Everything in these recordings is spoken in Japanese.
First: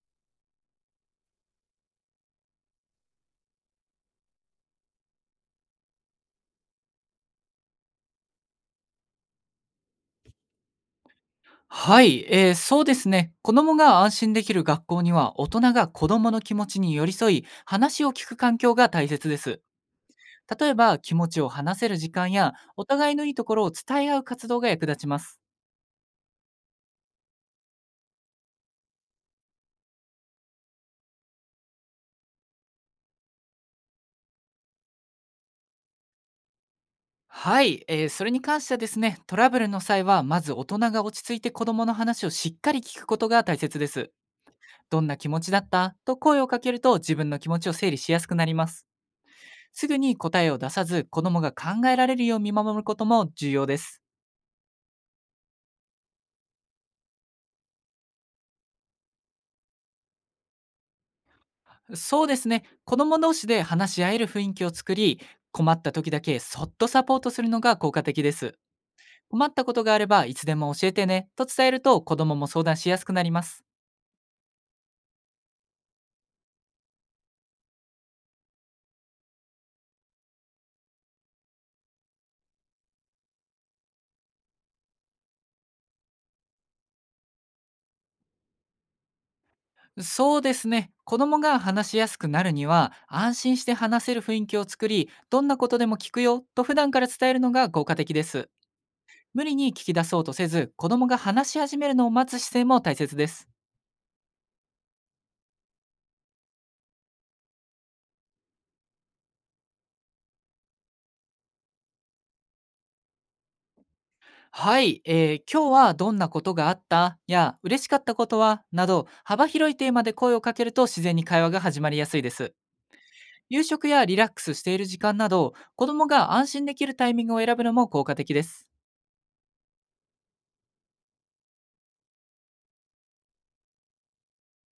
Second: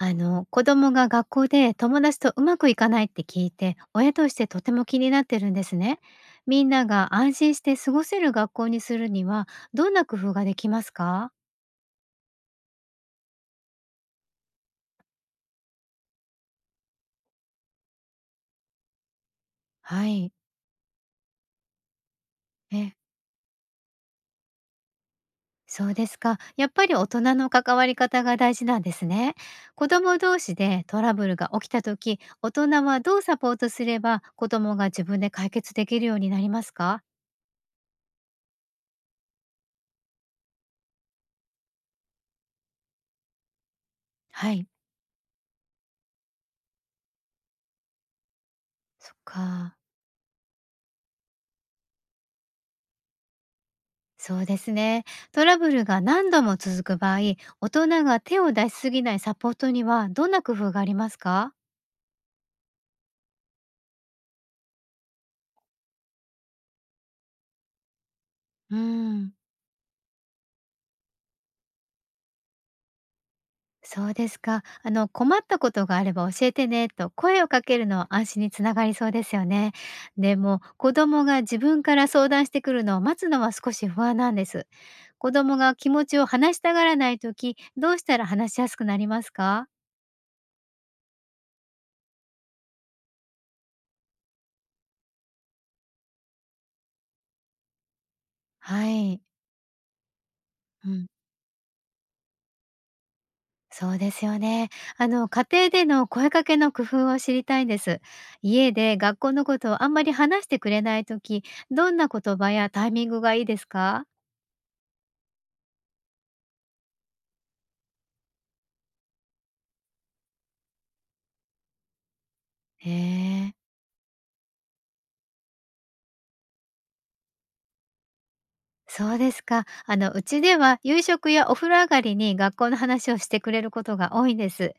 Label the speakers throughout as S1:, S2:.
S1: 子供が学校で友達とうまくいかないって聞いて、親としてとても気になってるんですね。みんなが安心して過ごせる学校にするには、どんな工夫ができますか？
S2: はい、そうですね。子供が安心できる学校には、大人が子供の気持ちに寄り添い、話を聞く環境が大切です。
S1: はい。
S2: 例えば、気持ちを話せる時間や、お
S1: え、
S2: 互いのいいところを伝え合う活動が役立ちます。
S1: そうですか。やっぱり大人の関わり方が大事なんですね。子供同士でトラブルが起きた時、大人はどうサポートすれば子供が自分で解決できるようになりますか？
S2: はい、それに関してはですね、トラブルの際は、まず大人が落ち着いて子供の話をしっかり聞くことが大切です。
S1: はい。
S2: どんな気持ちだったと声をかけると、自分の気持ちを整理しやすくなります。
S1: そっか。
S2: すぐに答えを出さず、子供が考えられるよう見守ることも重要です。
S1: そうですね。トラブルが何度も続く場合、大人が手を出しすぎないサポートにはどんな工夫がありますか？
S2: そうですね。子供同士で話し合える雰囲気を作り、困った時だけそっとサポートするのが効果的です。
S1: うん、
S2: 困ったことがあればいつでも教えてねと伝えると、子供も相談しやすくなります。
S1: そうですか。困ったことがあれば教えてねと声をかけるのは安心につながりそうですよね。でも、子供が自分から相談してくるのを待つのは少し不安なんです。子供が気持ちを話したがらないとき、どうしたら話しやすくなりますか？
S2: そうですね。子供が話しやすくなるには、安心して話せる雰囲気を作り、どんなことでも聞くよと普段から伝えるのが効果的です。
S1: はい。
S2: 無理に聞き出そうとせず、子
S1: う
S2: 供
S1: ん、
S2: が話し始めるのを待つ姿勢も大切です。
S1: そうですよね。家庭での声かけの工夫を知りたいんです。家で学校のことをあんまり話してくれないとき、どんな言葉やタイミングがいいですか？
S2: はい、今日はどんなことがあったや嬉しかったことはなど、幅広いテーマで声をかけると、自然に会話が始まりやすいです。
S1: へえ、
S2: 夕食やリラックスしている時間など、子どもが安心できるタイミングを選ぶのも効果的です。
S1: そうですか。うちでは夕食やお風呂上がりに学校の話をしてくれることが多いんです。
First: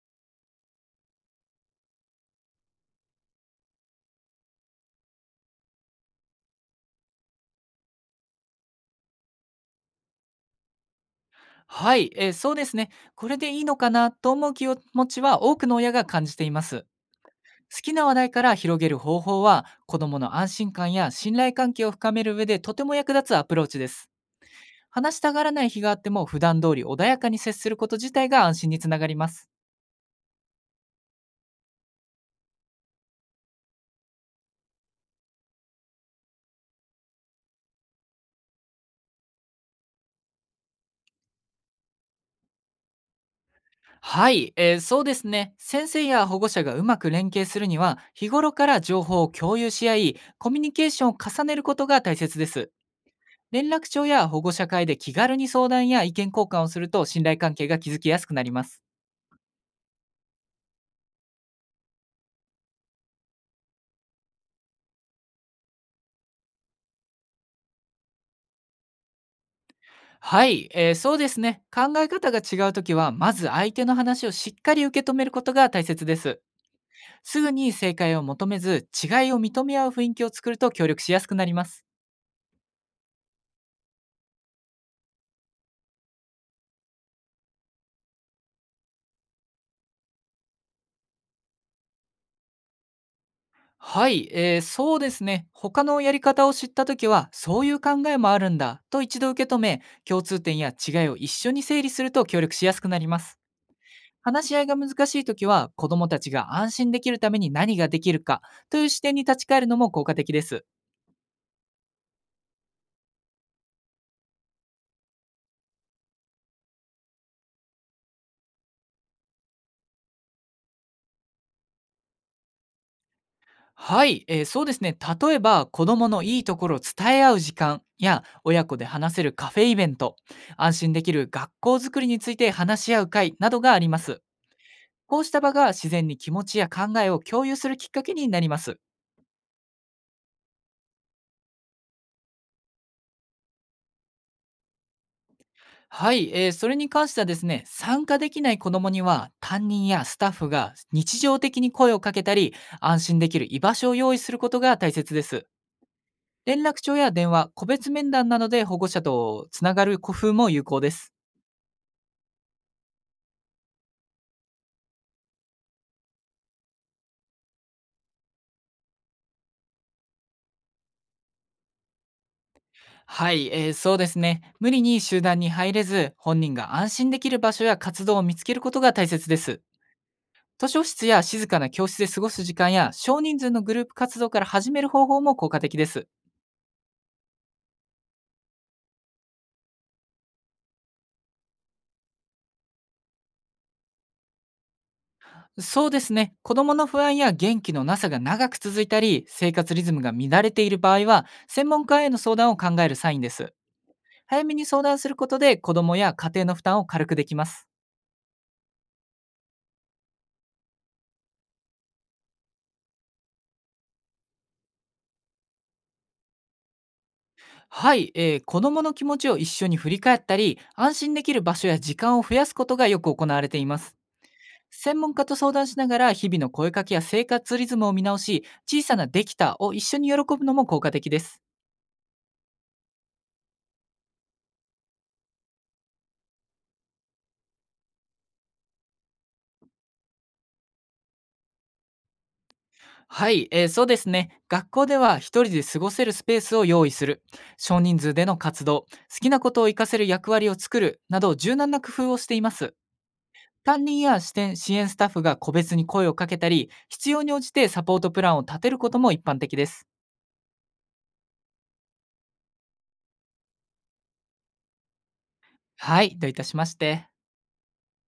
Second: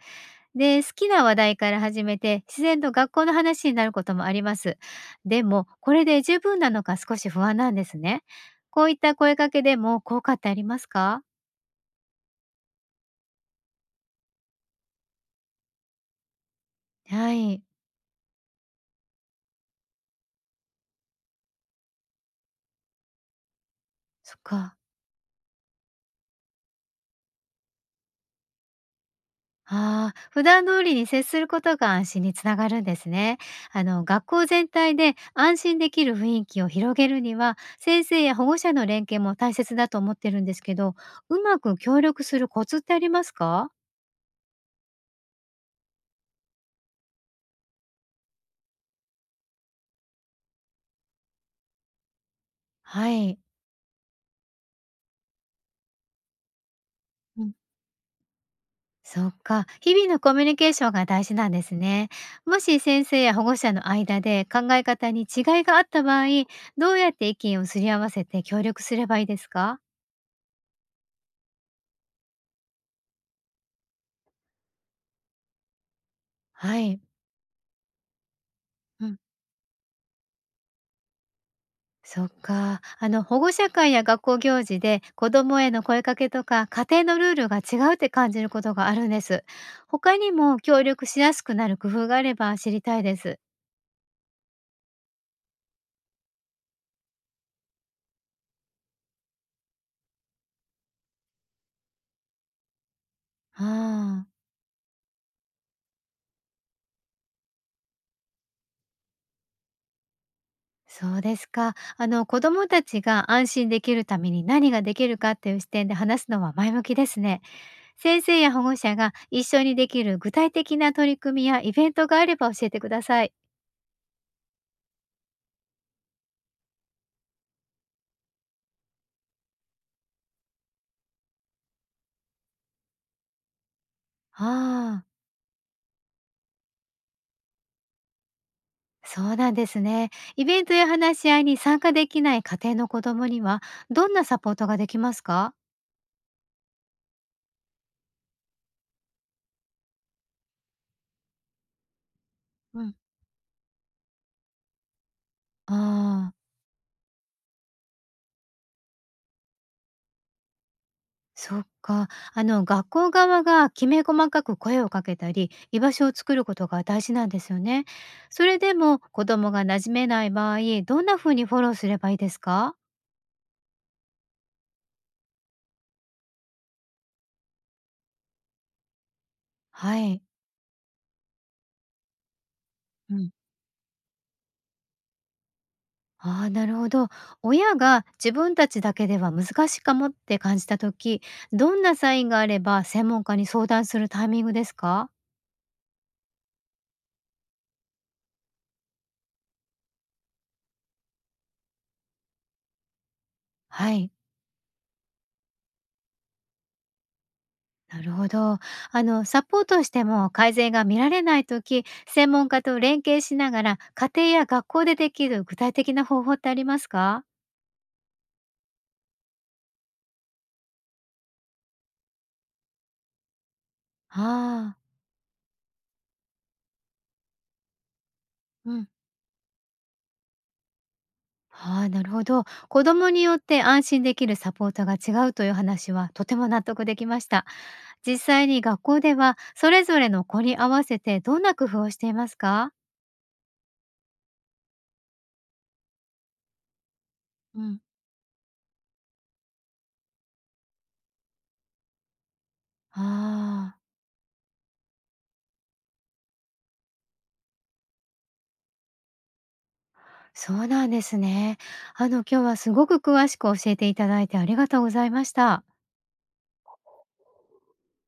S1: で、好きな話題から始めて、自然と学校の話になることもあります。でも、これで十分なのか少し不安なんですね。こういった声かけでも効果ってありますか？
S2: はい、そうですね。これでいいのかなと思う気持ちは、多くの親が感じています。
S1: はい。
S2: 好きな話題から広げる方法は、子どもの安心感や信頼関係を深める上でとても役立つアプローチです。
S1: そっか。
S2: 話したがらない日があっても、普段通り穏やかに接すること自体が安心につながります。
S1: ああ、普段通りに接することが安心につながるんですね。学校全体で安心できる雰囲気を広げるには、先生や保護者の連携も大切だと思ってるんですけど、うまく協力するコツってありますか？
S2: はい、そうですね。先生や保護者がうまく連携するには、日頃から情報を共有し合い、コミュニケーションを重ねることが大切です。
S1: はい。
S2: 連絡帳や保護者会で気軽に相談や意見交換をすると、信頼
S1: う
S2: 関
S1: ん。
S2: 係が築きやすくなります。
S1: そっか。日々のコミュニケーションが大事なんですね。もし先生や保護者の間で考え方に違いがあった場合、どうやって意見をすり合わせて協力すればいいですか？
S2: はい、そうですね。考え方が違うときは、まず相手の話をしっかり受け止めることが大切です。
S1: はい。
S2: すぐに正解を求めず、違
S1: うん、
S2: いを認め合う雰囲気を作ると、協力しやすくなります。
S1: そっか。あの、保護者会や学校行事で子どもへの声かけとか家庭のルールが違うって感じることがあるんです。他にも協力しやすくなる工夫があれば知りたいです。
S2: はい、そうですね。他のやり方を知ったときは、そういう考えもあるんだと一度受け止め、共通点や違いを一緒に整理すると協力しやすくなります。
S1: ああ、
S2: 話し合いが難しいときは、子どもたちが安心できるために何ができるかという視点に立ち返るのも効果的です。
S1: そうですか。あの、子どもたちが安心できるために何ができるかっていう視点で話すのは前向きですね。先生や保護者が一緒にできる具体的な取り組みやイベントがあれば教えてください。
S2: はい、そうですね。例えば、子どものいいところを伝え合う時間や、親子で話せるカフェイベント、安心できる学校づくりについて話し合う会などがあります。
S1: ああ。
S2: こうした場が、自然に気持ちや考えを共有するきっかけになります。
S1: そうなんですね。イベントや話し合いに参加できない家庭の子供には、どんなサポートができますか？
S2: はい、それに関してはですね、参加できない子どもには、担任やスタッフが日常的に声をかけたり、
S1: うん、
S2: 安心できる居場所を用意することが大切です。
S1: ああ、
S2: 連絡帳や電話、個別面談などで保護者とつながる工夫も有効です。
S1: そっか。学校側がきめ細かく声をかけたり、居場所を作ることが大事なんですよね。それでも子供が馴染めない場合、どんな風にフォローすればいいですか？
S2: はい、そうですね。無理に集団に入れず、本人が安心できる場所や活動を見つけることが大切です。
S1: はい。
S2: 図書室や静かな教室で過ごす時間や、
S1: う
S2: 少
S1: ん、
S2: 人数のグループ活動から始める方法も効果的です。
S1: ああ、なるほど。親が自分たちだけでは難しいかもって感じた時、どんなサインがあれば専門家に相談するタイミングですか？
S2: そうですね。子供の不安や元気のなさが長く続いたり、生活リズムが乱れている場合は、専門家への相談を考えるサインです。
S1: はい、
S2: 早めに相談することで、子供や家庭の負担を軽くできます。
S1: なるほど。サポートしても改善が見られないとき、専門家と連携しながら、家庭や学校でできる具体的な方法ってありますか？
S2: はい、子供の気持ちを一緒に振り返ったり、安心できる場所や時間を増やすことがよく行われています。
S1: ああ、
S2: 専門家と相談しながら、日々の声かけや生活リズムを見直し、
S1: う
S2: 小
S1: ん。
S2: さなできたを一緒に喜ぶのも効果的です。
S1: ああ、なるほど。子供によって安心できるサポートが違うという話はとても納得できました。実際に学校では、それぞれの子に合わせてどんな工夫をしていますか？
S2: はい、そうですね。学校では一人で過ごせるスペースを用意する、
S1: う
S2: 少
S1: ん。
S2: 人数での活動、好きなことを活かせる役割を作るなど、柔軟な工夫をしています。
S1: ああ、
S2: 担任や支店支援スタッフが個別に声をかけたり、必要に応じてサポートプランを立てることも一般的です。
S1: そうなんですね。今日はすごく詳しく教えていただいてありがとうございました。
S2: はい、どういたしまして。